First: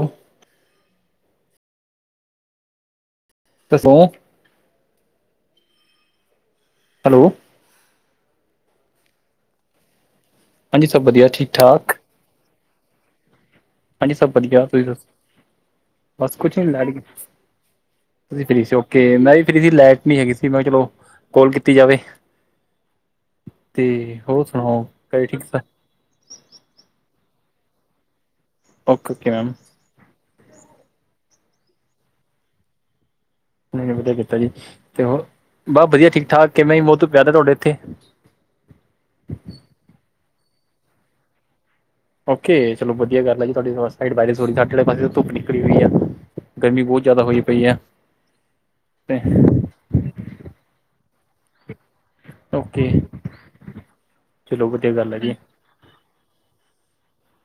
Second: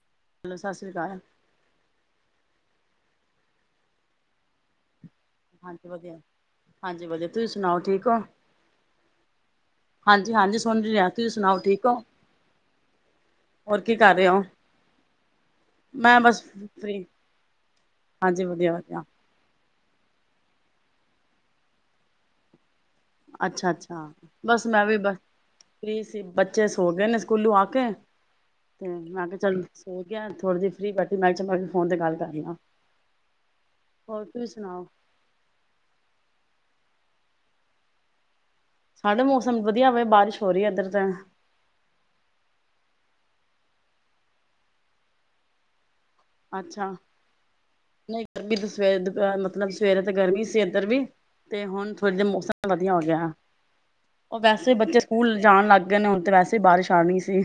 ਹਮ। Hello ਸਤਿ ਸ਼੍ਰੀ ਅਕਾਲ। ਦੱਸੋ। ਹਾਂਜੀ ਵਧੀਆ, ਹਾਂਜੀ ਹੈਲੋ ਵਧੀਆ ਤੁਸੀਂ ਸੁ। ਸੁਨਾਓ ਠੀਕ ਹੋ? ਹਾਂਜੀ-ਹਾਂਜੀ ਸ। ਸੁੰਨ ਹਾਂਜੀ ਸਭ ਰਹੀ, ਤੁਸੀਂ ਵਧੀਆ ਸੁਣਾਓ ਠੀਕ ਠਾਕ ਹੋ? ਹੋਰ ਕੀ ਹਾਂਜੀ ਕਰ ਰਹੇ ਸਭ ਹੋ ਵਧੀਆ ਤੁਸੀਂ ਮੈਂ ਦੱਸੋ-ਬਸ ਬਸ ਕੁੱਝ ਨਹੀਂ ਲੈ ਕੇ ਫਰੀ ਗੇ ਸ। ਤੁਸੀਂ ਹਾਂਜੀ ਫ੍ਰੀ ਵਧੀਆ ਸੀ ਵਧੀਆ ਓਕੇ, ਲਾਈਟ ਗਈ ਦੀ ਸੀ ਲੈਟ ਨਹੀਂ ਹੈਗੀ ਸੀ, ਮੈਂ ਕਿਹਾ ਚਲੋ ਕੋਲ ਕੀਤੀ ਜਾਵੇ। ਤੇ ਅੱਛਾ-ਅੱਛਾ, ਹੋਰ ਬਸ ਸੁਣਾਓ ਮੈਂ ਵੀ ਬ ਘਰੇ ਠੀਕ ਸਭ ਫੀ੍ ਸੀ, ਬੱਚੇ ਸੋ ਗਏ ਨੇ ਸਕੂਲੋਂ ਆ ਕੇ, ਹੂੰ ਤੇ ਓਕੇ ਮੈਂ ਓਕੇ ਕਿਆ ਮੈਮ ਚੱਲ। ਸੋ ਗਿਆ। ਥੋੜ੍ਹੀ ਜਹੀ ਫੀ੍ ਬੈਠੀ ਮੈਂ ਚੱਲ, ਮੈਂ ਵੀ ਫੋਨ ਤੇ ਗੱਲ ਕਰਲਾਂ। ਨਈਂ-ਨਈਂ ਵਧੀਆ ਕੀਤਾ ਜੀ, ਤੇ ਹੋਰ ਬਸ ਵਧੀਆ ਠੀਕ ਠਾਕ ਕਿਵੇਂ [unintelligible] ਸਾਡੇ ਮੌਸਮ ਵਧੀਆ ਵੇ ਬਾਰਿਸ਼ ਹੋ ਰਹੀ ਹੈ ਇੱਧਰ ਤਾਂ। ਓਕੇ ਚੱਲੋ ਵਧੀਆ ਗੱਲ ਹੈ ਜੀ ਤੁਹਾਡੇ ਪਾਸ ਸਾਇੱਡ ਬਾਰਿਸ ਹੋ ਰਹੀ ਸਾਡੇ ਆਲੇ ਪਾਸੇ ਧੁੱਪ ਨਿਕਲੀ ਹੋਈ ਆ। ਗਰਮੀ ਅੱਛਾ ਬਹੁਤ ਜ਼ਿਆਦਾ ਹੋਈ ਪਈ। ਆ ਨਹੀਂ ਗਰਮੀ ਤਾਂ ਸਵੇਰ ਤੇ ਦੁਪਿਹਰੇ ਮਤਲਬ ਸਵੇਰੇ ਤਾਂ ਗਰਮੀ ਸੀ ਇੱਧਰ ਵੀ। ਤੇ ਹੁਣ ਥੋੜ੍ਹੇ ਜਿਆ ਮੌਸਮ ਓਕੇ ਵਧੀਆ ਹੋ ਗਿਆ ਆ। ਔਰ ਚਲੋ ਵੈਸੇ ਵਧੀਆ ਬੱਚੇ ਗੱਲ ਹੈ ਜੀ ਸਕੂਲ ਜਾਣ ਲੱਗ। ਦਿਨ ਏ, ਹੁਣ ਤੇ ਵੈਸੇ ਹੀ ਬਾਰਿਸ਼ ਆਣੀ ਸੀ।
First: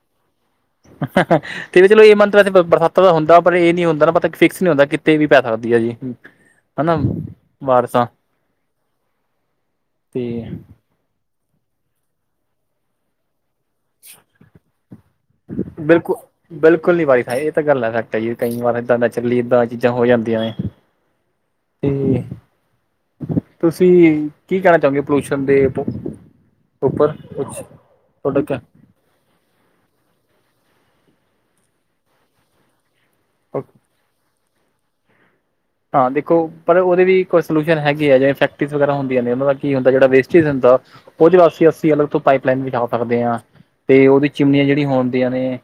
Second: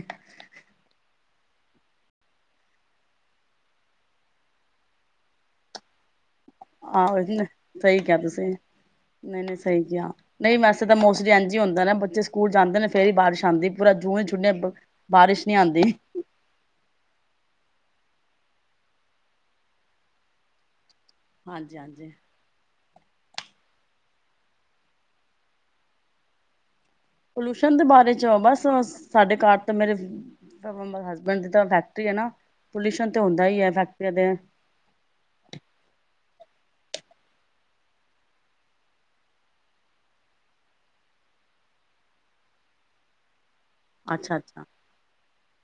ਹਹਹ ਤੇ ਵੀ ਚੱਲੋ ਇਹ ਮੰਨਤ ਵੈਸੇ ਬ ਬਰਸਾਤਾਂ ਦਾ ਹੁੰਦਾ, ਪਰ ਇਹ ਨੀ ਹੁੰਦਾ ਨਾ ਪਤਾ ਇੱਕ ਫਿਕਸ ਨੀ ਹੁੰਦਾ, ਕਿਤੇ ਵੀ ਪੈ ਸਕਦੀ ਹੈ ਜੀ। [inaudible] ਆਹੋ ਜੀ, ਸਹੀ ਬਾਰਿਸ਼ਾਂ ਕਿਹਾ ਤੁਸੀਂ, ਨਹੀਂ-ਨਹੀਂ, ਸਹੀ ਕਿਹਾ, ਤੇ ਨਹੀਂ ਮੈਸ ਤਦ ਮੌਸ ਜੀ ਇੰਝ ਹੀ ਹੁੰਦਾ ਐ ਨਾ, ਬੱਚੇ ਸਕੂਲ ਜਾਂਦੇ ਨੇ ਫੇਰ ਈ ਬਾਰਿਸ਼ ਆਂਦੀ, ਪੂਰਾ ਜੂਨ ਹੀ ਛੁੱਟਿਆਂ ਬ ਬਿਲਕੁੱ ਬਿਲਕੁੱਲ ਨੀ ਵਾਏ-ਫਾਏ ਇਹ ਤਾਂ ਗੱਲ ਫੈੱਕਟ ਹੈ ਜੀ, ਕਈ ਵਾਰਾਂ ਏਦਾਂ ਦਾ ਚੱਲੀਏ, ਏਦਾਂ ਚੀਜ਼ਾਂ ਹੋ ਜਾਂਦੀਆਂ ਨੇ। ਹਾਂਜੀ-ਹਾਂਜੀ। ਤੇ ਤੁਸੀਂ, ਕੀ ਕਹਿਣਾ ਚਾਹੋਗੇ ਪੋਲੂਸ਼ਣ ਦੇ ਬ? ਪੱਲੂਸ਼ਣ ਦੇ ਬਾਰੇ'ਚ ਤੁਹਾਡਾ ਬਸ-ਅਸ ਸਾੱਡੇ ਘਰ ਤਾਂ ਮੇਰੇ ਜ਼ਜ਼ ਤ ਬ ਮ ਹੱਸਬੈਂਡ ਦੀ ਤਾਂ ਫੈੱਕਟਰੀ ਹੈ ਨਾ, ਪੱਲੂਸ਼ਣ ਤੇ ਹੋਂਦਾ ਹੀ ਹੈ, ਫੈੱਕਟਰੀਆਂ ਤੇ। ਹਾਂ ਦੇਖੋ, ਪਰ ਉਹਦੇ ਵੀ ਕੋਈ ਸੋਲੂਸ਼ਨ ਹੈਗੇ ਏ, ਜਿਵੇਂ ਫੈਕਟਰੀਜ਼ ਵਗੈਰਾ ਹੁੰਦੀਆਂ ਨੇ ਉਹਨਾਂ ਦਾ ਕੀ ਹੁੰਦਾ, ਜਿਹੜਾ ਵੇਸਟੇਜ ਹੁੰਦਾ ਉਹਦੇ ਵਾਸਤੇ ਅੱਸੀ ਅਲੱਗ ਤੋਂ ਪਾਈਪ-ਲਾਈਨ ਵਿਛਾ ਸਕਦੇ ਹਾਂ। ਤੇ ਉਹਦੀ ਅੱਛਾ ਚਿਮਨੀਆਂ ਅੱਛਾ ਜਿਹੜੀਆਂ ਹੋਣਦੀਆਂ ਨੇ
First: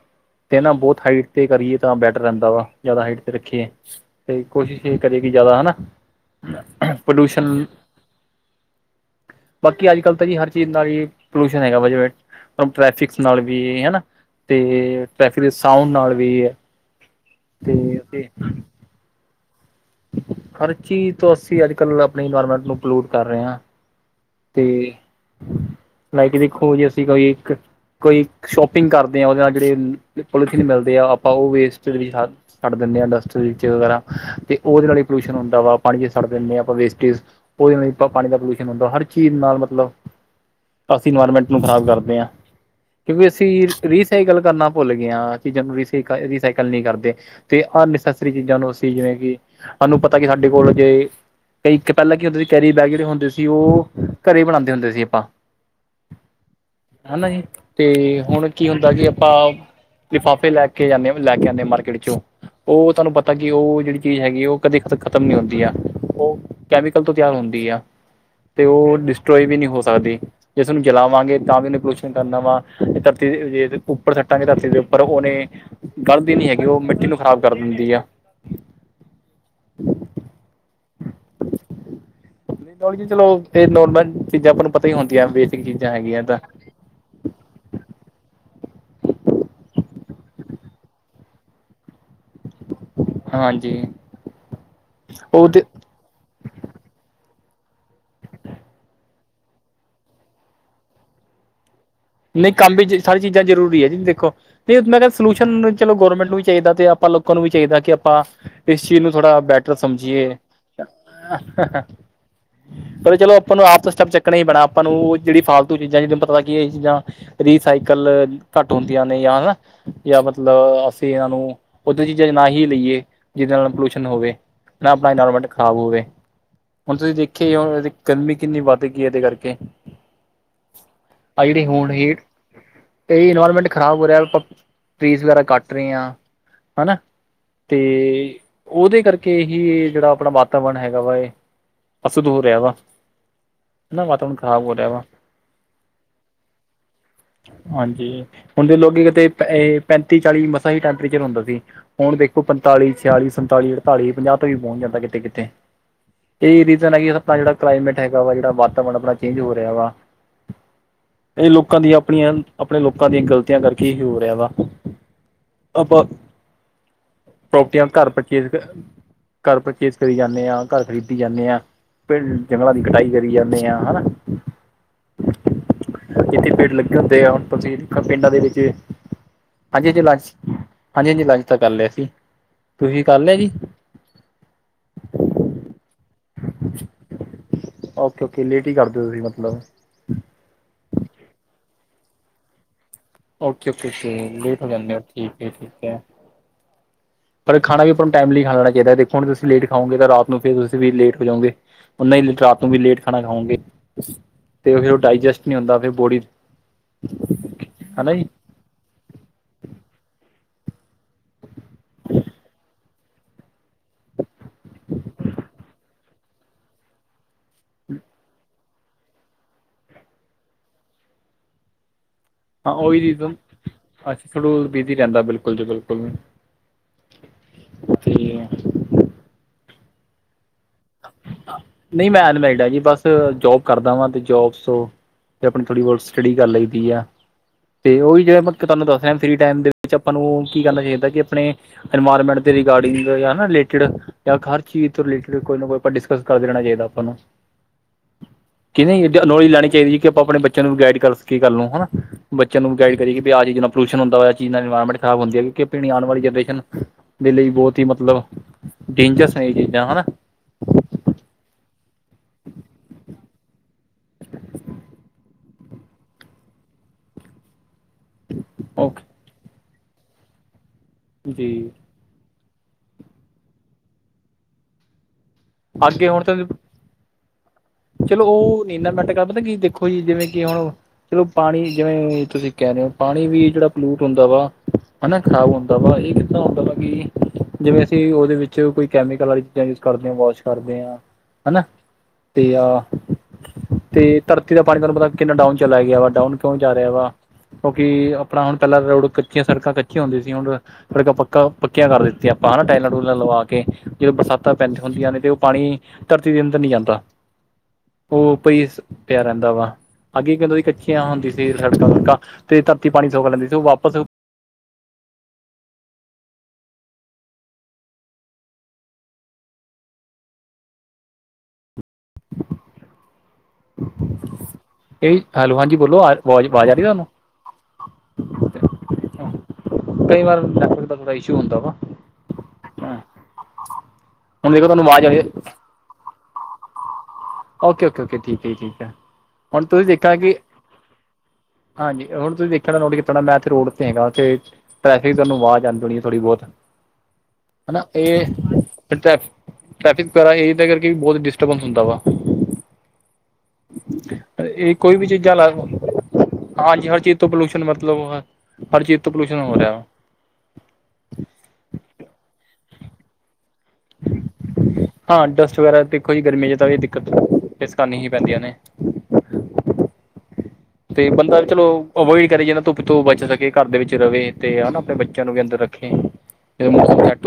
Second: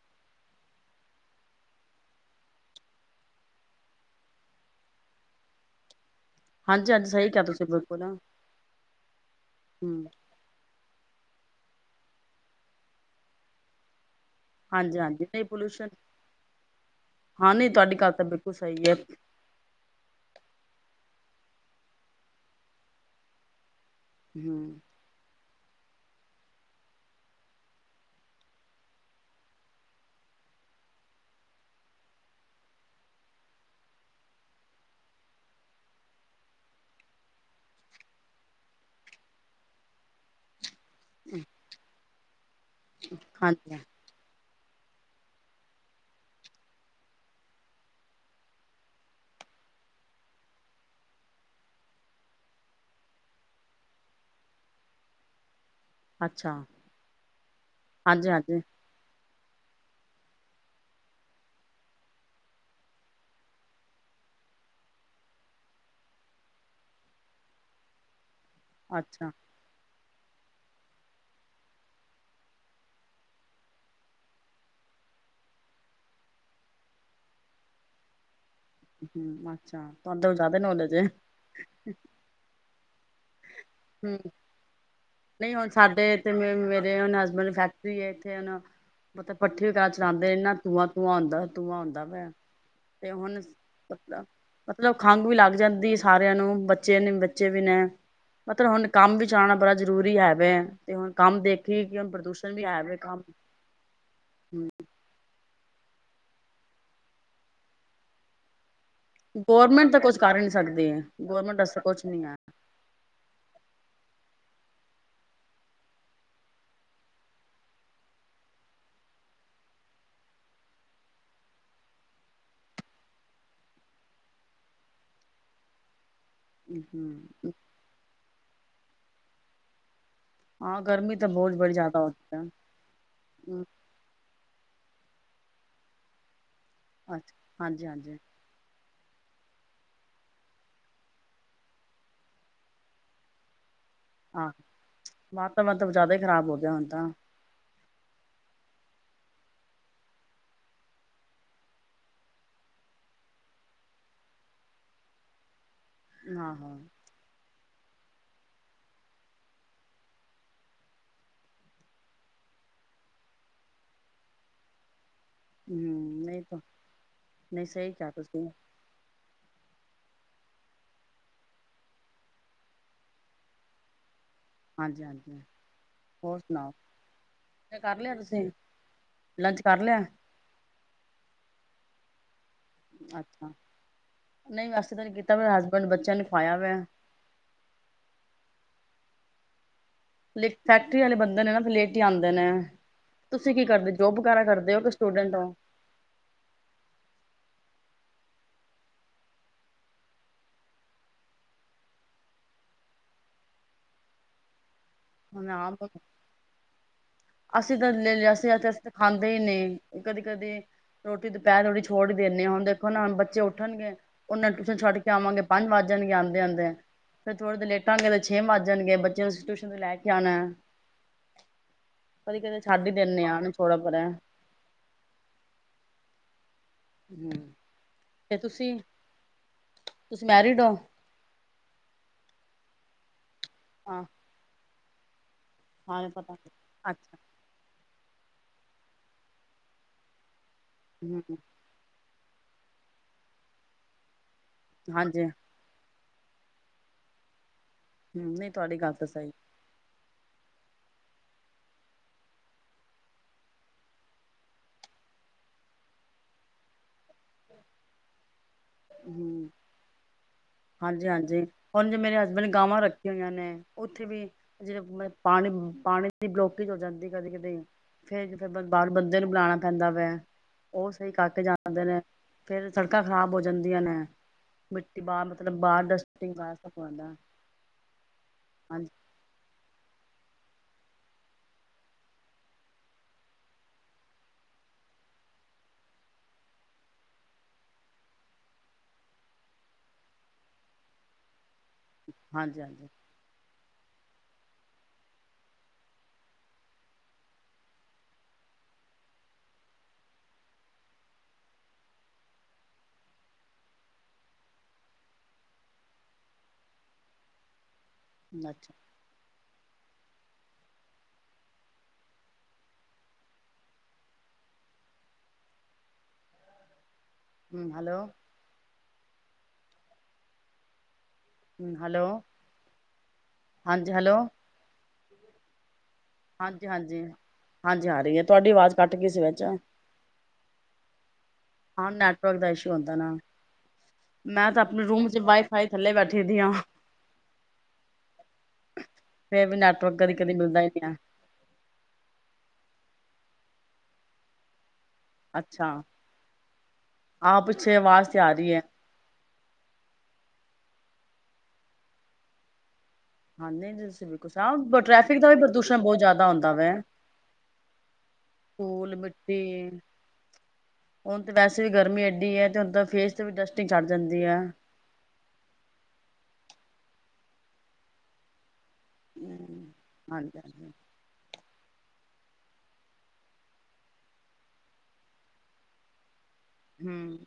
ਤੇ ਨਾ ਬਹੁਤ ਹਾਈਟ ਤੇ ਕਰੀਏ ਤਾਂ ਬੈਟਰ ਰਹਿੰਦਾ ਵਾ, ਜ਼ਿਆਦਾ ਹਾਈਟ ਤੇ ਰੱਖੀਏ ਸਸ ਤੇ ਕੋਸ਼ਿਸ਼ ਤੇ ਕਰੇ ਕੀ ਜ਼ਿਆਦਾ ਹੈਨਾ। ਖੰ ਹਾਂਜੀ ਮ ਹਾਂਜੀ ਸਹੀ ਕਿਹਾ ਪੱਲੂਸ਼ਣ, ਤੁਸੀਂ ਬਿਲਕੁਲ ਬਾਕੀ ਹਮ ਅੱਜ-ਕੱਲ ਤਾਂ ਜੀ ਹਰ ਕਿੰਨਾ ਜੀ ਪੱਲੂਸ਼ਣ ਹੈਗਾ ਵਾ ਜਿਂਵੇ, ਪਰੱਮ ਟ੍ਰੈਫਿਕਸ ਨਾਲ ਵੀ ਹੈਨਾ। ਹਾਂਜੀ ਤੇ, ਹਾਂਜੀ ਟਰੈਫਿੱਕ ਨਹੀਂ ਦੇ ਪੋਲਿਊਸ਼ਨ ਸਾੰਊਂਡ ਨਾਲ ਵੀ ਹੈ। ਹਾਂ, ਨਹੀਂ ਤੇ ਤੁਹਾਡੀ ਗੱਲ ਅਸੀਂ ਤਾ ਬਿਲਕੁੱਲ ਸਹੀ ਹੈ। ਹਰ ਚੀਜ਼ ਤੋਂ, ਅਸੀਂ ਅੱਜ-ਕੱਲ ਆਪਣੀ ਇਨਵਾਇਰਮੈਂਟ ਨੂੰ ਪੱਲੂਟ ਕਰ ਰਹੇ ਹਾਂ, ਹਮ ਤੇ ਲਾਈਕ ਵੇਖੋ ਜੀ, ਅਸੀਂ ਕੋਈ ਇੱਕ ਕੋਈ ਸ਼ੌਪਿੰਗ ਕਰਦੇ ਹਾਂ, ਉਹਦੇ ਨਾਲ ਜਿਹੜੇ ਪੋਲੀਥੀਨ ਮਿਲਦੇ ਆ, ਆਪਾਂ ਉਹ ਵੇਸਟ ਦੇ ਵਿੱਚ ਹ ਛੱਡ ਦਿੰਨੇ ਆਂ ਇੰਡਸਟਰੀ ਵਿੱਚ ਵਾਰਾ ਤੇ ਉਹਦੇ ਨਾਲ ਹੀ ਪੱਲੂਸ਼ਣ ਹੁੰਦਾ ਵਾ ਪਾਣੀ ਵਿੱਚ ਸੱਟ ਦਿੰਨੇ ਆਂ ਆਪਾਂ ਵੇਸਟੇਜ਼। ਉਹਦੇ ਨਾਲ ਈ ਤਾਂ ਪਾਣੀ ਦਾ ਪੱਲੂਸ਼ਣ ਹੁੰਦਾ ਹਰ ਚੀਜ਼ ਨਾਲ ਮਤਲਬ। ਅਸੀਂ ਇਨਵਾਇਰਨਮੈਂਟ ਨੂੰ ਖ਼ਰਾਬ ਕਰਦੇ ਹਾਂ। ਕਿਉਂਕਿ ਅਸੀਂ ਹਾਂਜੀ ਇਸ ਰੀਸ। ਇਹੀ ਗੱਲ ਕਰਨਾ ਭੁੱਲ ਗਿਆਂ। ਚੀਜ਼ਾਂ ਨੂੰ ਰੀਸਾਈਕ ਰੀਸਾਈਕੱਲ ਨਹੀਂ ਕਰਦੇ। ਤੇ ਅੱਨਨਸੈਸਰੀ ਚੀਜ਼ਾਂ ਨੂੰ ਅਸੀਂ ਜਿਵੇਂ ਕਿ ਸਾਨੂੰ ਪਤਾ ਕਿ ਸਾੱਡੇ ਕੋਲ ਜੇ ਕਈ ਇਕ ਪਹਿਲਾਂ ਕੀ ਹੁੰਦੇ ਸੀ ਕੈਰੀ ਬੈੱਗ ਜਿਹੜੇ ਹੁੰਦੇ ਸੀ ਉਹ ਘਰੇ ਹੀ ਬਣਾਉਂਦੇ ਹੁੰਦੇ ਸੀ ਆਪਾਂ। ਅੱਛਾ ਹੈਨਾ ਜੀ। ਤੇ ਹੁਣ ਹਾਂਜੀ-ਹਾਂਜੀ, ਕੀ ਹੁੰਦਾ ਜੀ ਅ ਆਪਾਂ ਲਿਫਾਫੇ ਲੈ ਕੇ ਆਂਦੇ ਹਾਂ। ਬਈ ਲੈ ਕੇ ਆਂਦੇ ਆਂ ਮਾਰਕਿੱਟ ਵਿੱਚੋਂ, ਉਹ ਤੁਹਾਨੂੰ ਪਤਾ ਹੈ ਕਿ ਉਹ ਜਿਹੜੀ ਚੀਜ਼ ਹੈਗੀ ਉਹ ਕਦੇ ਖਤੱਮ ਨਹੀਂ ਹੁੰਦੀ ਆ। ਉਹ ਕੈਮੀਕਲ ਤੋਂ ਤਿਆਰ ਹੁੰਦੀ ਆ। ਤੇ ਉਹ ਅੱਛਾ ਡਿਸਟ੍ਰੋਏ ਵੀ ਨਹੀਂ ਹੋ ਸਕਦੀ। ਜੇ ਉਸਨੂੰ ਚਲਾਵਾਂਗੇ ਤਾਂ ਵੀ ਉਹਨੇ ਪਲੂਸ਼ਣ ਕਰਨਾ ਵਾ ਤੇ ਧਰਤੀ ਦੇ ਜੇ ਤੇ ਊੱਪਰ ਸੁਟਾਂਗੇ ਧਰਤੀ ਦੇ ਉੱਪਰ ਉਹਨੇ। ਗੱਲਦੀ ਨੀ ਹੈਗੀ ਏ, ਉਹ ਮਿੱਟੀ ਨੂੰ ਖ਼ਰਾਬ ਕਰ ਦਿੰਦੀ ਆ। ਹਮ ਅੱਛਾ, ਤੁਹਾਨੂੰ ਤੋ ਜ਼ਿਆਦਾ ਈ ਨਾੱਲੇਜ ਏ। ਨੌਲੇਜ ਚੱਲੋ, ਇਹ ਨੋਰਮਲ ਹੂੰ ਚੀਜ਼ਾਂ ਆਪਾਂ ਨੂੰ ਪਤਾ ਹੀ ਹੁੰਦੀਆਂ। ਨਹੀਂ ਬੇਸਿਕ ਹੁਣ ਚੀਜ਼ਾਂ ਸਾਡੇ ਹੈਗੀਆਂ ਇਥੇ ਤਾਂ ਮੇ ਮੇਰੇ ਹੁਨ ਹੱਸਬੈਂਡ ਫੈੱਕਟਰੀ ਨੇ ਇੱਥੇ ਹੁਣ। ਮਤਲਬ ਪੱਠੀ ਖੈਰ ਚਲਾਂਦੇ ਨਾ ਐਣਾ ਧੂਆਂ-ਧੂਆਂ ਹੁੰਦਾ, ਧੂਆਂ ਹੁੰਦਾ ਵੇ। ਤੇ ਹੁਣ ਸਸ ਹਾਂਜੀ ਪਤਾ ਮਤਲਬ ਖੰਘ ਵੀ ਉਹ ਲੱਗ ਤੇ ਜਾਂਦੀ ਏ। ਸਾਰਿਆਂ ਨੂੰ ਬੱਚੇ ਨੇ ਬੱਚੇ ਵੀ ਨੇ ਮਤਲਬ, ਹੁਣ ਕੰਮ ਵੀ ਜਣਾ ਪੈ ਜ਼ਰੂਰੀ ਹੈ ਵੇ ਤੇ, ਹੁਣ ਕੰਮ ਦੇਖੀ ਕਿ ਹੁਣ ਨਹੀਂ ਪ੍ਰਦੂਸ਼ਣ ਕੰਮ ਹੈ ਵੇ ਵੀ, ਸਾਰੀ ਚੀਜ਼ਾਂ ਜ਼ਰੂਰੀ ਹੈ ਜੀ ਦੇਖੋ ਨਹੀਂ ਮੈਂ ਕਿਹਾ ਸਲਿਊਸ਼ਨ ਚਲੋ ਗੌਰਮੈਂਟ ਨੂੰ ਵੀ ਚਾਹੀਦਾ ਤੇ, ਆਪਾਂ ਲੋਕਾਂ ਨੂੰ ਵੀ ਚਾਹੀਦਾ ਕਿ ਆਪਾਂ ਇਸ ਚੀਜ਼ ਨੂੰ, ਥੋੜ੍ਹਾ ਬੈਟਰ ਗੌਰਮੈਂਟ ਤਾਂ ਕੁਛ ਸਮਝੀਏ। ਕਰ ਹੀ ਨੀ ਸਕਦੀ ਹੈ ਗੌਰਮੈਂਟ ਵਾਸਤੇ ਕੁਛ ਨੀ ਹੈ। ਪਰ ਚਲੋ ਆਪਾਂ ਨੂੰ ਆਪ ਤਾਂ, ਸਟਪ ਚੱਕਣਾ ਹੀ ਪੈਣਾ ਆਪਾਂ ਨੂੰ, ਉਹ ਜਿਹੜੀ ਫਾਲਤੂ ਚੀਜ਼ਾਂ ਜਿਹਨੂੰ ਪਤਾ ਕੀ ਇਹ ਚੀਜ਼ਾਂ ਰੀਸਾਈਕਲ ਘੱਟ ਹੁੰਦੀਆਂ ਨੇ, ਜਾਂ ਹਨਾ ਜਾਂ ਮਤਲਬ ਅਸੀਂ ਇਹਨਾਂ ਨੂੰ ਉਦੋਂ ਚੀਜ਼ਾਂ ਨਾ ਹੀ ਲਈਏ, ਜਿਹਦੇ ਨਾਲ ਪੋਲਿਊਸ਼ਨ ਹੋਵੇ ਨਾ ਆਪਣਾ, ਇਨਵਾਇਰਮੈਂਟ ਖਰਾਬ ਹੋਵੇ, ਹੁਣ ਤੁਸੀਂ ਦੇਖੀ ਜਾਉ, ਇਹ ਗਰਮੀ ਕਿੰਨੀ ਵੱਧ ਗਈ ਇਦੇ ਕਰਕੇ ਹਾਂ ਗਰਮੀ ਤਾਂ, ਬਹੁਤ ਬੜ ਜਾ ਇਹੀ ਇਨਵਾਇਰਮੈਂਟ ਖ਼ਰਾਬ ਹੋ ਆਪਾਂ, ਟਰੀਜ਼ ਵਗੈਰਾ ਕੱਟ ਰਹੇ ਹਾਂ। ਹਨਾ ਅੱਛਾ ਤੇ ਹਾਂਜੀ ਹਾਂਜੀ ਉਹਦੇ ਕਰਕੇ ਹੀ, ਜਿਹੜਾ ਆਪਣਾ ਵਾਤਾਵਰਨ ਹੈਗਾ ਵਾ ਇਹ- ਅਸਲ ਹੋ ਰਿਹਾ ਵਾ, ਵਾਤਾਵਰਨ ਆਹੋ ਖ਼ਰਾਬ ਹੋ ਰਿਹਾ ਵਾ ਵਾਤਾਵਰਨ ਤਾਂ ਜ਼ਿਆਦਾ ਹੀ, ਖ਼ਰਾਬ ਹੋ ਗਿਆ ਹੁਣ ਤਾਂ ਹਾਂਜੀ, ਹੁਣਦੇ ਲੋਕ ਕਿਤੇ ਇਹ ਪੈਂਤੀ ਚਾਲੀ ਮਸਾਂ ਹੀ ਟੈਂਪਰੇਚਰ ਹੁੰਦਾ ਸੀ। ਹੁਣ ਦੇਖੋ, ਪੰਤਾਲੀ, ਛਿਆਲੀ, ਸੰਤਾਲੀ, ਅੜਤਾਲੀ, ਪੰਜਾਹ ਤੇ ਵੀ, ਪਹੁੰਚ ਜਾਂਦਾ ਕਿਤੇ ਕਿਤੇ ਇਹਹੀ ਆਹੋ ਰੀਜ਼ਨ ਹੈ ਕਿ, ਆਪਣਾ ਜਿਹੜਾ ਕਲਾਈਮੇਟ ਹੈਗਾ ਵਾ, ਜਿਹੜਾ ਵਾਤਾਵਰਨ ਚੇਜ ਹੋ ਰਿਹਾ ਵਾ ਇਹ ਲੋਕਾਂ ਦੀਆਂ ਆਪਣੀਆਂ, ਆਪਣੇ ਲੋਕਾਂ ਦੀਆਂ ਗ਼ਲਤੀਆਂ, ਕਰਕੇ ਹੀ ਹੋ ਰਿਹਾ ਵਾ ਆਪਾਂ, ਹਮ ਨਹੀਂ ਤਾਂ ਨਹੀਂ ਪ੍ਰੋਪਰਟੀਆਂ ਸਹੀ ਘਰ ਕਿਹਾ ਪਰਚੇਜ਼ ਤੁਸੀਂ ਕਿ ਘਰ ਪਰਚੇਜ਼ ਕਰੀ ਜਾਂਦੇ ਹਾਂ, ਘਰ ਖਰੀਦੀ ਜਾਂਦੇ ਹਾਂ, ਪਿੰਡ ਜੰਗਲਾਂ ਦੀ ਕਟਾਈ ਕਰੀ ਜਾਂਦੇ ਹਾਂ ਹਨਾ। ਹਾਂਜੀ- ਹਾਂਜੀ। ਹੋਰ ਜਿੱਥੇ ਪੇੜ ਸੁਣਾਓ ਲੱਗੇ ਹੁੰਦੇ ਆ, ਹੁਣ ਤੁਸੀਂ ਕਰ ਦੇ ਲਿਆ ਪਿੰਡਾਂ ਦੇ ਤੁਸੀਂ ਵਿੱਚ ਲੰਚ ਕਰ ਅਜੇ ਤੇ ਲਿਆ ਲਾਚ ਹਾਲੇ ਨਿ ਲੰਚ ਤਾਂ ਕਰ ਲਿਆ ਸੀ ਤੁਸੀਂ ਕਰ ਲਿਆ ਜੀ ਅੱਛਾ, ਨਹੀਂ ਵੈਸੇ ਤਾਂ ਨੀ ਕੀਤਾ, ਬ ਹਸਬੈਂਡ ਬੱਚਿਆਂ ਨੂੰ ਖਾਇਆ ਵੈ। ਓਕੇ- ਓਕੇ ਲੇਟ ਹੀ ਕਰਦੇ ਹੋ ਤੁਸੀਂ ਮਤਲਬ ਲੇ ਫੈਕਟਰੀ ਵਾਲੇ ਬੰਦੇ ਨੇ, ਨਾ ਲੇਟ ਹੀ ਆਉਂਦੇ ਨੇ, ਤੁਸੀਂ ਕੀ ਓਕੇ, ਓਕੇ ਕਰਦੇ ਜੋਬ ਵਗੈਰਾ ਲੇਟ ਹੋ ਕਰਦੇ ਕਿ ਜਾਂਦੇ ਹੋ ਸਟੂਡੈਂਟ ਠੀਕ ਹੈ ਠੀਕ ਹੈ ਪਰ ਖਾਣਾ ਵੀ ਆਪਾਂ ਨੂੰ ਟਾਈਮਲੀ ਖਾੈਣਾ ਚਾਹੀਦਾ, ਦੇਖੋ ਹੁਣ ਤੁਸੀ ਲੇਟ ਖਾਓਗੇ ਤਾਂ, ਰਾਤ ਨੂੰ ਫਿਰ ਤੁਸੀਂ ਵੀ ਲੇਟ ਹੋ ਜਾਓਗੇ। ਓਹਨਾ ਹੀ ਰਾਤ ਨੂੰ ਵੀ ਲੇਟ ਖਾਣਾ ਖਾਓਗੇ? ਤੇ ਫਿਰ ਉਹ, ਡਾਈਜੈਸਟ ਮੈਂ ਨਹੀਂ ਹੁੰਦਾ ਆਪ ਫਿਰ ਬੋਡੀ ਅਸੀਂ ਤਾਂ ਹਨਾ ਲੈ ਜੀ ਲਿਆ ਸੀ, ਅਸੀ ਖਾਂਦੇ ਹੀ ਨ ਕਦੇ ਕਦੇ ਰੋਟੀ ਦੁਪਹਿਰ ਵਾਲੀ ਛੋੜ ਦਿੰਨੇ ਆ ਹੁਣ, ਦੇਖੋ ਨਾ ਬੱਚੇ ਉੱਠਣਗੇ ਉਹਨਾਂ, ਤੁਸੀਂ ਛੱਡ ਕੇ ਆਵਾਂਗੇ ਪੰਜ ਵੱਜ ਜਾਣਗੇ ਆਦੇ -ਆਦੇ ਫਿਰ ਥੋੜੇ ਦੇਰ ਲੇਟਾਂਗੇ, ਤੇ ਛੇ ਵੱਜ ਜਾਣਗੇ, ਬੱਚਿਆ ਨੂੰ ਟਿਊਸ਼ਨ ਤੋਂ ਲੈ ਕੇ ਆਣੇ ਕਦੀ, ਕਦੇ ਹਾਂ ਛੱਡ ਹੀ ਉਹੀ ਦਿੰਨੇ ਰੀਜ਼ਨ ਆ ਛੋੜੋ ਪਰਾ ਰਹਿਣ ਅਸੀਂ ਬਿਜ਼ੀ ਰਹਿੰਦਾ, ਬਿਲਕੁਲ ਜੀ ਬਿਲਕੁਲ। ਤੇ, ਤੁਸੀਂ -ਤੁਸੀਂ ਮੈਰਿਡ ਹੋ? ਨਹੀਂ ਮੈਂ, ਅਨ ਮੱਰੀਡ ਹਾ ਜੀ ਬਸ ਜੋਬ ਕਰਦਾ ਹਾਂ ਵਾਂ ਤੇ ਜੋਬ ਸੋ ਅਤੇ ਆਪਣੀ ਥੋੜ੍ਹੀ ਬਹੁਤ ਹਾਂ ਸਟੱਡੀ ਪਤਾ ਕਰ ਲਈ ਦੀ ਹੈ ਅੱਛਾ ਤੇ ਉਹ ਵੀ ਜਿਹੜਾ ਮੈਂ ਤੁਹਾਨੂੰ ਦੱਸ ਰਿਹਾ ਫਰੀ ਟਾਈਮ ਦੇ ਵਿੱਚ ਆਪਾਂ ਨੂੰ ਕੀ ਕਰਨਾ ਚਾਹੀਦਾ ਕਿ ਹਮ ਆਪਣੇ ਇਨਵਾਰਮੈਂਟ ਦੇ ਰਿਗਾਰਡਿੰਗਟ ਤੋਂ ਲਿਆ ਨਾ ਰਿਲੇਟਿਡ ਤਾਂ ਹਰ ਚੀਜ਼ ਤੋਂ ਹਾਂਜੀ ਰਿਲੇਟਿਡ ਕੋਈ ਨਾ ਕੋਈ ਆਪਾਂ ਡਿਸਕਸ ਕਰਦੇ ਰਹਿਣਾ ਚਾਹੀਦਾ ਆਪਾਂ ਨੂੰ, ਹਮ ਨਹੀਂ ਤੁਹਾਡੀ ਕਿ ਗੱਲ ਤਾਂ ਨਹੀਂ? ਸਹੀ ਨੋਲਿਜ ਲੈਣੀ ਚਾਹੀਦੀ। ਕਿ ਆਪਾਂ ਆਪਣੇ ਬੱਚਿਆਂ ਨੂੰ ਵੀ ਗਾਈਡ ਕਰ ਸਕੀਏ, ਗੱਲ ਨੂੰ ਹਨਾ। ਬੱਚਿਆਂ ਨੂੰ ਗਾਈਡ ਕਰੀਏ ਕਿ ਵੀ ਆ ਚੀਜ਼ ਨਾਲ ਪੋਲਿਊਸ਼ਨ ਹੁੰਦਾ ਵੇ, ਆ ਚੀਜ਼ ਨਾਲ ਇਨਵਾਇਰਮੈਂਟ ਖਰਾਬ ਹੁੰਦੀ ਐ ਕਿ ਪਣੀ ਆਣ ਵਾਲੀ ਜਨਰੇਸ਼ਨ ਦੇ ਲਈ ਬਹੁਤ ਹੀ ਮਤਲਬ ਡੇਂਜਰਸ ਨੇ ਹਮ ਇਹ ਚੀਜ਼ਾਂ ਹਨਾ। ਹਾਂਜੀ-ਹਾਂਜੀ, ਹੁਣ ਜੇ ਮੇਰੇ ਹਸਬੈਂਡ ਗਾਵਾਂ ਰੱਖੀਆਂ ਹੋਈਆਂ ਨੇ ਉੱਥੇ ਵੀ ਜਿੜੇ ਮਤਬ ਪਾਣੀ ਪਾਣੀ ਦੀ ਬਲੋਕੇਜ ਹੋ ਜਾਂਦੀ ਕਦੇ-ਕਦੇ। ਫੇਰ ਜਿਰ ਬ ਬਾਹਰ ਓਕੇ ਬੰਦੇ ਨੂੰ ਬੁਲਾਉਣਾ ਪੈਂਦਾ ਵਾ, ਉਹ ਸਹੀ ਕਰਕੇ ਜੀ ਜਾਂਦੇ ਨੇ। ਫੇਰ ਸੜਕਾਂ ਖ਼ਰਾਬ ਹੋ ਜਾਂਦੀਆਂ ਨੇ। ਮਿੱਟੀ ਬਾਹਰ ਮਤਲਬ ਬਾਹਰ ਅੱਗੇ ਹੁਣ ਡਸਟਿੰਗ ਤਾਂ ਕਰ ਸਭ ਹੋ ਜਾਂਦਾ ਏ। ਚਲੋ, ਉਹ ਨੀ ਇੰਨਾ ਮੈਂਟ ਕਰ ਪਤਾ ਕਿ ਦੇਖੋ ਜੀ ਜਿਵੇਂ ਕਿ ਹੁਣ ਚਲੋ ਪਾਣੀ ਜਿਵੇਂ ਤੁਸੀਂ ਕਹਿ ਰਹੇ ਹੋ ਪਾਣੀ ਵੀ ਜਿਹੜਾ ਪੋਲਿਊਟ ਹੁੰਦਾ ਵਾ। ਹਨਾ ਖ਼ਰਾਬ ਹੁੰਦਾ ਵਾ ਇਹ ਕਿੱਦਾਂ ਹੁੰਦਾ ਵਾ ਕਿ ਜਿਵੇਂ ਅਸੀਂ ਉਹਦੇ ਵਿੱਚ ਕੋਈ ਕੈਮੀਕਲ ਵਾਲੀ ਚੀਜ਼ਾਂ ਯੂਜ ਕਰਦੇ ਹਾਂ ਵਾਸ਼ ਕਰਦੇ ਹਾਂ ਹਨਾ ਤੇ ਆ ਹਾਂਜੀ-ਹਾਂਜੀ-ਹਾਂਜੀ ਤੇ ਧਰਤੀ ਦਾ ਪਾਣੀ ਤੁਹਾਨੂੰ ਪਤਾ ਕਿੰਨਾ ਡਾਊਨ ਚਲਾ ਗਿਆ ਵਾ, ਡਾਊਨ ਕਿਉਂ ਜਾ ਰਿਹਾ ਵਾ? ਕਿਉਂਕਿ ਆਪਣਾ ਹੁਣ ਪਹਿਲਾਂ ਰੋਡ ਕੱਚੀਆਂ ਸੜਕਾਂ, ਕੱਚੀਆਂ ਹੁੰਦੇ ਸੀ ਹੁਣ ਸੜਕਾਂ ਪੱਕਾ ਪੱਕੀਆਂ ਕਰ ਦਿੱਤੀਆਂ ਆਪਾਂ ਹਨਾ, ਟਾਇਲਾਂ ਟੂਇਲਾਂ ਲਵਾ ਕੇ, ਜਦੋਂ ਬਰਸਾਤਾਂ ਪੈਂਦੀ ਹੁੰਦੀਆਂ ਨੇ ਤੇ ਉਹ ਪਾਣੀ ਧਰਤੀ ਦੇ ਅੰਦਰ ਨੀ ਜਾਂਦਾ। ਉਹ ਉਪਰ ਹੀ ਅੱਛਾ ਪਿਆ ਰਹਿੰਦਾ ਵਾ। ਅੱਗੇ ਕਹਿੰਦੇ ਸੀ ਕੱਚੀਆਂ ਹੁੰਦੀ ਸੀ ਸੜਕਾਂ ਸੁੜਕਾਂ ਤੇ ਧਰਤੀ ਪਾਣੀ ਸੁੱਕ ਲੈਂਦੀ ਸੀ ਉਹ ਵਾਪਸ ਹੂੰ, ਹੈਲੋ। ਹੂੰ ਹੈਲੋ, ਹਾਂਜੀ ਹੈਲੋ। ਇਹ ਹੈਲੋ, ਹਾਂਜੀ ਬੋਲੋ ਆ। ਆਵਾਜ਼ ਆਵਾਜ਼ ਆ ਰਹੀ ਤੁਹਾਨੂੰ ਹਾਂਜੀ-ਹਾਂਜੀ-ਹਾਂਜੀ ਆ ਰਹੀ ਏ, ਤੁਹਾਡੀ ਆਵਾਜ਼ ਕੱਟ ਗਈ ਸੀ ਵਿੱਚ ਕਈ ਵਾਰ ਨੈਟਵਰਕ ਦਾ ਇਸ਼ੂ ਹੁੰਦਾ ਵਾ ਹਾਂ ਨੈਟਵਰਕ ਦਾ ਇਸ਼ੂ ਹੁੰਦਾ ਹਾਂ ਨਾ, ਮੈਂ ਹੁਣ ਤਾਂ ਦੇਖੋ ਤੁਹਾਨੂੰ ਆਪਣੇ ਆਵਾਜ਼ ਰੂਮ ਆ ਚ ਰਹੀ ਵਾਈਫਾਈ ਥੱਲੇ ਬੈਠੀ ਦੀਆਂ। ਓਕੇ-ਓਕੇ-ਓਕੇ ਠੀਕ ਐ ਜੀ ਠੀਕ ਐ ਫੇਰ ਵੀ ਹੁਣ ਤੁਸੀਂ ਨੈਟਵਰਕ ਕਦੀ ਦੇਖਣਾ ਕਦੀ ਕਿ ਮਿਲਦਾ ਹੀ ਨਹੀਂ ਹੈ ਹਾਂਜੀ, ਹੁਣ ਤੁਸੀਂ ਦੇਖਿਆ ਹੋਣਾ ਨੋਟ ਕੀਤਾ ਹੋਣਾ ਮੈ ਤੇ ਰੋਡ ਤੇ ਹੈਗਾ ਤੇ ਟ੍ਰੈਫਿਕ ਤੁਹਾਨੂੰ ਆਵਾਜ਼ ਅੱਛਾ ਆਂਦੀ ਹੋਣੀ ਥੋੜੀ ਬਹੁਤ ਆਹ ਪਿੱਛੇ ਹਨਾ ਆਵਾਜ਼ ਤੇ ਇਹ ਆ ਰਹੀ ਹੈ ਫਿਰ ਟੈ ਟ੍ਰੈਫਿਕ ਵੈਗੇਰਾ ਇ ਇਹਦਾ ਕਰਕੇ ਵੀ ਬਹੁਤ ਡਿਸਟਰਬੈਂਸ ਹੁੰਦਾ ਵਾ ਹਾਂ ਨਹੀਂ ਤੁਸੀਂ ਬਿਲਕੁਲ ਇਹ ਸਹੀ, ਕੋਈ ਵੀ ਟ੍ਰੈਫਿਕ ਦਾ ਚੀਜ਼ਾਂ ਲਾ, ਪ੍ਰਦੂਸ਼ਣ ਬਹੁਤ ਜ਼ਿਆਦਾ ਹੁੰਦਾ ਵੈ ਹਾਂਜੀ ਹਰ ਚੀਜ਼ ਤੋਂ ਪੋਲਿਊਸ਼ਨ ਮਤਲਬ ਹਰ ਧੂਲ ਚੀਜ਼ ਤੋਂ ਮਿੱਟੀ ਪੋਲਿਊਸ਼ਨ ਹੋ ਰਿਹਾ। ਹੁਣ ਤਾਂ ਵੈਸੇ ਵੀ ਗਰਮੀ ਐਡੀ ਏ ਤੇ ਹੁਣ ਤਾਂ ਫੇਸ ਤੇ ਵੀ ਡਸਟਿੰਗ ਚੱਡ ਜਾਂਦੀ ਐ। ਹਾਂ ਡਸਟ ਵਗੈਰਾ ਦੇਖੋ ਜੀ ਗਰਮੀਆਂ ਚ ਤਾਂ ਇਹ ਦਿੱਕਤ ਫੇਸ ਕਰਨੀ ਹੀ ਪੈਂਦੀਆਂ ਨੇ। ਹਮ, ਹਾਂਜੀ-ਹਾਂਜੀ। ਤੇ ਬੰਦਾ ਚਲੋ ਅਵੋਇਡ ਕਰੇ, ਜਿਨ੍ਹਾਂ ਧੁੱਪ ਤੋਂ ਬਚ ਸਕੇ, ਘਰ ਦੇ ਵਿੱਚ ਰਵੇ ਤੇ ਹਨਾ ਆਪਣੇ ਬੱਚਿਆਂ ਨੂੰ ਵੀ ਅੰਦਰ ਰੱਖੇ। [unintelligible] [unintelligible] ਹਮ ਸਟ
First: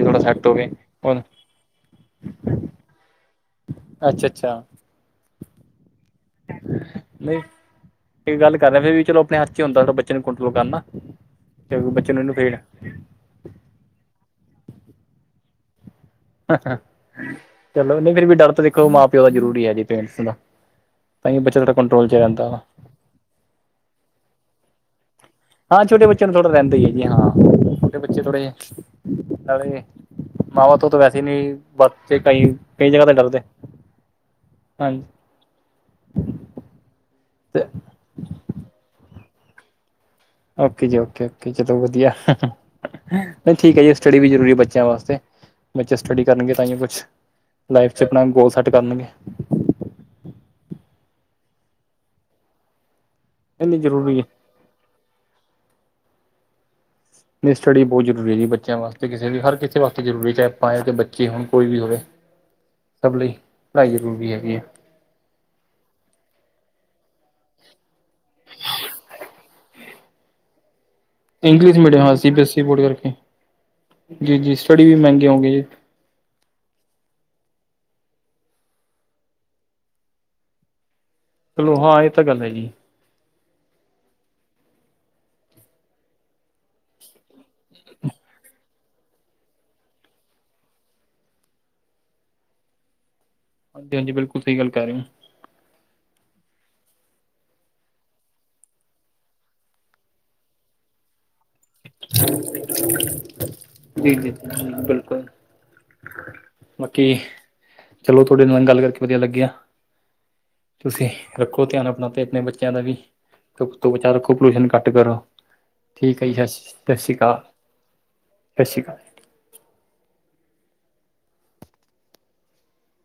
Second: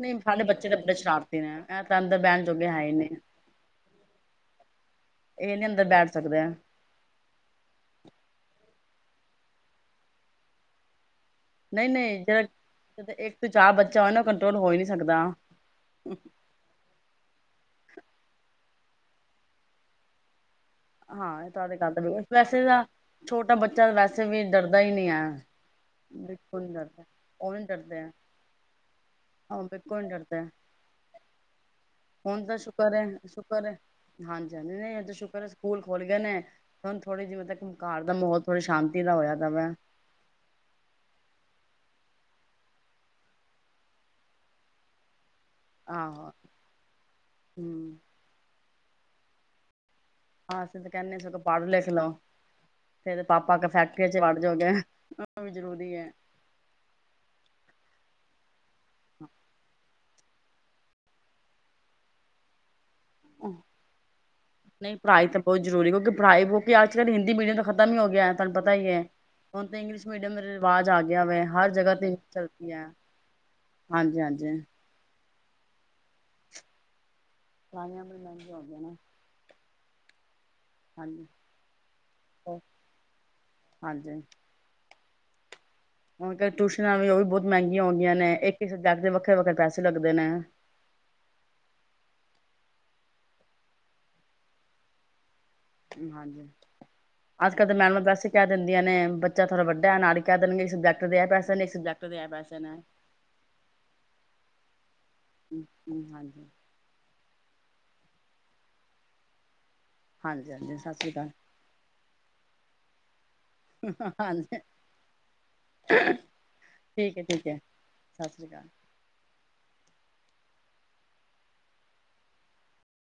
ਨਹੀਂ ਸਾਡੇ ਬੱਚੇ ਤਾਂ ਬੜੇ ਸ਼ਰਾਰਤੀ ਨੇ ਇਹ ਤਾਂ ਅੰਦਰ ਬਹਿਣ ਜੋਗੇ ਹੈ ਹੀ ਨੇ ਅੱਛਾ-ਅੱਛਾ। ਇਹ ਨੀ ਅੰਦਰ ਡਾਲ। ਨਈ ਕੀ ਗੱਲ ਕਰ ਰਿਐ ਫਿਰ ਵੀ ਚਲੋ ਆਪਣੇ ਹੱਥ ਇੱਚ ਈ ਹੁੰਦੈ ਬੱਚੇ ਨੂੰ ਕੰਟਰੋਲ ਕਰਨਾ। ਤੇ ਬੱਚੇ ਨੂੰ ਨਈ-ਨਈ ਇਹਨੂੰ ਫੇਰ ਤੁ ਤੇ ਇੱਕ ਤੋਂ ਚਾ ਬੱਚਾ ਔ ਨਾ ਕੰਟਰੋਲ ਹੋ ਈ ਨਈ ਸਕਦਾ। ਚਲੋ ਨਈ ਫੇਰ ਵੀ ਡਰ ਤੇ ਵੇਖੋ ਮਾਂ ਪਿਓ ਦਾ ਜ਼ਰੂਰੀ ਐ ਜੀ, ਪੇਰੈਂਟਸ ਦਾ। ਤਾਂ ਹਾਂ ਹੀ ਐ ਬੱਚਾ ਥੋੜਾ ਤੁਆਡੇ ਘਰ ਤਾਂ ਕੰਟਰੋਲ 'ਚ [unintelligible] ਰਹਿੰਦਾ ਵਾ। ਵੈਸੇ ਤਾਂ ਛੋਟਾ ਬੱਚਾ ਵੈਸੇ ਵੀ ਡਰਦਾ ਈ ਨੀ ਐ। ਹਾਂ ਛੋਟੇ ਬੱਚਿਆਂ ਨੂੰ ਥੋੜ੍ਹਾ ਰੈਂਦੀ ਹੈਗੀ ਏ ਹਾਂ ਛੋਟੇ ਡਰਦੇ ਆ ਬੱਚੇ ਥੋੜਾ ਜਿਆ ਹਾਂ ਨਾਲੇ ਬਿਲਕੁਲ ਨੀ ਡਰਦੇ ਆ, ਮਾਵਾਂ ਤੋਂ ਤਾਂ ਵੈਸੇ ਨਈ ਬੱਚੇ ਕਈ, ਕਈ ਜਗ੍ਹਾ ਤੇ ਡਰਦੇ। ਹਾਂਜੀ-ਹਾਂਜੀ ਨਈ ਏ ਹਾਂਜੀ ਤੇ ਸ਼ੁਕਰ ਏ ਸਕੂਲ ਖੋਲ ਗਏ ਨੇ ਹੁਣ ਥੋੜੀ ਜਿ ਮਤਲਬ ਤੇ ਹੁਨ ਘਾਰ ਦਾ ਮਾਹੌਲ ਥੋੜੀ ਸ਼ਾਂਤੀ ਦਾ ਹੋਇਆ ਦਾ ਵੇ। ਔਕੇ ਜੀ ਔਕੇ, ਔਕੇ ਚਲੋ ਵਧੀਆ। ਨਈ ਠੀਕ ਐ ਜੀ ਸਟੱਡੀ ਵੀ ਜ਼ਰੂਰੀ ਐ ਬੱਚਿਆਂ ਵਾਸਤੇ। ਬੱਚੇ ਸਟੱਡੀ ਆਹੋ ਕਰਨਗੇ ਤਾਂਈਯੋਂ ਕੁਛ ਲਾਈਫ ਹਮ 'ਚ ਆਪਣਾ ਗੋਲ ਸੈੱਟ ਕਰਨਗੇ। ਹਾਂ ਅਸੀ ਤੇ ਕੈਨੇ ਆਂ ਸਗੋਂ ਪੜ੍ਹ ਲਿਖ ਲਔ ਤੇ ਇਦੇ ਪਾਪਾ ਨਹੀਂ ਅੱਗੋਂ ਨਹੀਂ ਫੈਕਟਰੀਆਂ ਜ਼ਰੂਰੀ ਹੈ ਚਲਾਂ ਜੋਗੇ, ਔ ਵੀ ਜ਼ਰੂਰੀ ਏ। ਨਈ ਸਟੱਡੀ ਬੋਤ ਜ਼ਰੂਰੀ ਏ ਜੀ ਬੱਚਿਆਂ ਵਾਸਤੇ। ਕਿਸੇ ਵੀ, ਹਰ ਕਿਸੇ ਵਾਸਤੇ ਜ਼ਰੂਰੀ ਏ ਚਾਏ ਆਪਾਂ ਐ, ਚਾਏ ਬੱਚੇ ਹੋਣ ਕੋਈ ਵੀ ਹੋਵੇ। ਸਭ ਲਈ ਪੜ੍ਹਾਈ ਜ਼ਰੂਰੀ ਹੈਗੀ ਆ। ਨਈ ਪੜ੍ਹਾਈ ਤੇ ਬੋਤ ਜ਼ਰੂਰੀ ਕਿਉਂਕਿ ਪੜ੍ਹਾਈ ਕਿਉਂਕਿ ਅੱਜ ਕੱਲ੍ਹ ਹਿੰਦੀ ਮੀਡੀਅਮ ਤਾਂ ਖਤਮ ਈ ਹੋ ਗਿਐ, ਤਾਨੂੰ ਪਤਾ ਈ ਏ। ਹੁਣ ਤੇ ਇੰਗਲਿਸ਼ ਮੀਡੀਅਮ ਦਾ ਰਿਵਾਜ਼ ਆ ਗਿਆ ਵੇ। ਹਰ ਇੰਗਲਿਸ਼ ਜਗ੍ਹਾ ਮੀਡੀਅਮ ਹਾਂ ਤੇ ਸੀ ਬੀ ਐੱਸ ਈ ਚੱਲਤੀ ਬੋਰਡ ਹੈ। ਹਾਂਜੀ-ਹਾਂਜੀ। ਐਵੀ ਮੈਂਗੇ ਹੋਂਗੇ ਪੜਾਈਆਂ ਬੜੀ ਮਹਿੰਗੀਆਂ ਹੋ ਗਈਆਂ ਨੇ। ਹਾਂਜੀ। ਚਲੋ ਹਾਂ ਏ ਤਾਂ ਗੱਲ ਹੈ ਜੀ। ਹਾਂਜੀ-ਹਾਂਜ ਹੁਣ ਤੇ ਟਿਊਸ਼ਨਾਂ ਵੀ ਔ ਵੀ ਬੋਤ ਮਹਿੰਗੀਆਂ ਹੋ ਗਈਆਂ ਨੇ। ਇੱਕ ਈ ਸਬਜੈਕਟ ਦੇ ਵੱਖਰੇ-ਵੱਖਰੇ ਪੈਸੇ ਲੱਗਦੇ ਨੇ। ਹਾਂਜੀ-ਹਾਂਜੀ ਬਿਲਕੁਲ ਸਈ ਗੱਲ ਕੈ ਰਏ ਔ। ਹਾਂਜੀ। [inaudible] ਅੱਜਕੱਲ ਤੇ ਮੈਮਾਂ ਵੈਸੇ ਕੈ ਦਿੰਦੀਆਂ ਨੇ ਬੱਚਾ ਥੋੜਾ ਵੱਡਾ ਐ ਨਾਲ ਈ ਕੈ ਦੇਣਗੇ ਇਸ ਸਬੈਕਟ ਦੇ ਐ ਪੈਸੇ ਨੇ, ਇਸ ਸਬਜੈਟ ਜੀ-ਜੀ, ਬਿਲਕੁਲ। ਹਾਂਜੀ ਬਾਕੀ, ਚਲੋ ਤੁਆਡੇ ਨਾਲ ਗੱਲ ਕਰਕੇ ਵਧੀਆ ਲੱਗਿਆ। ਹਾਂਜੀ-ਹਾਂਜੀ। ਤੁਸੀ ਰੱਖੋ ਧਿਆਨ ਅਪਣਾ ਤੇ ਅਪਣੇ ਬੱਚਿਆਂ ਦਾ ਵੀ। ਧੁੱਪ ਤੋ ਬਚਾ ਅਕਾਲ ਰੱਖੋ, ਹਾਂਜੀ ਪੋਲਿਊਸ਼ਨ ਘੱਟ ਕਰੋ। ਠੀਕ ਐ ਜੀ, ਸ ਸ ਸ੍ਰੀ ਠੀਕ ਹੈ ਕਾਲ, ਠੀਕ ਹੈ ਸਤਿ ਸ਼੍ਰੀ ਅਕਾਲ ਸਸ ਸ੍ਰੀ ਕਾਲ।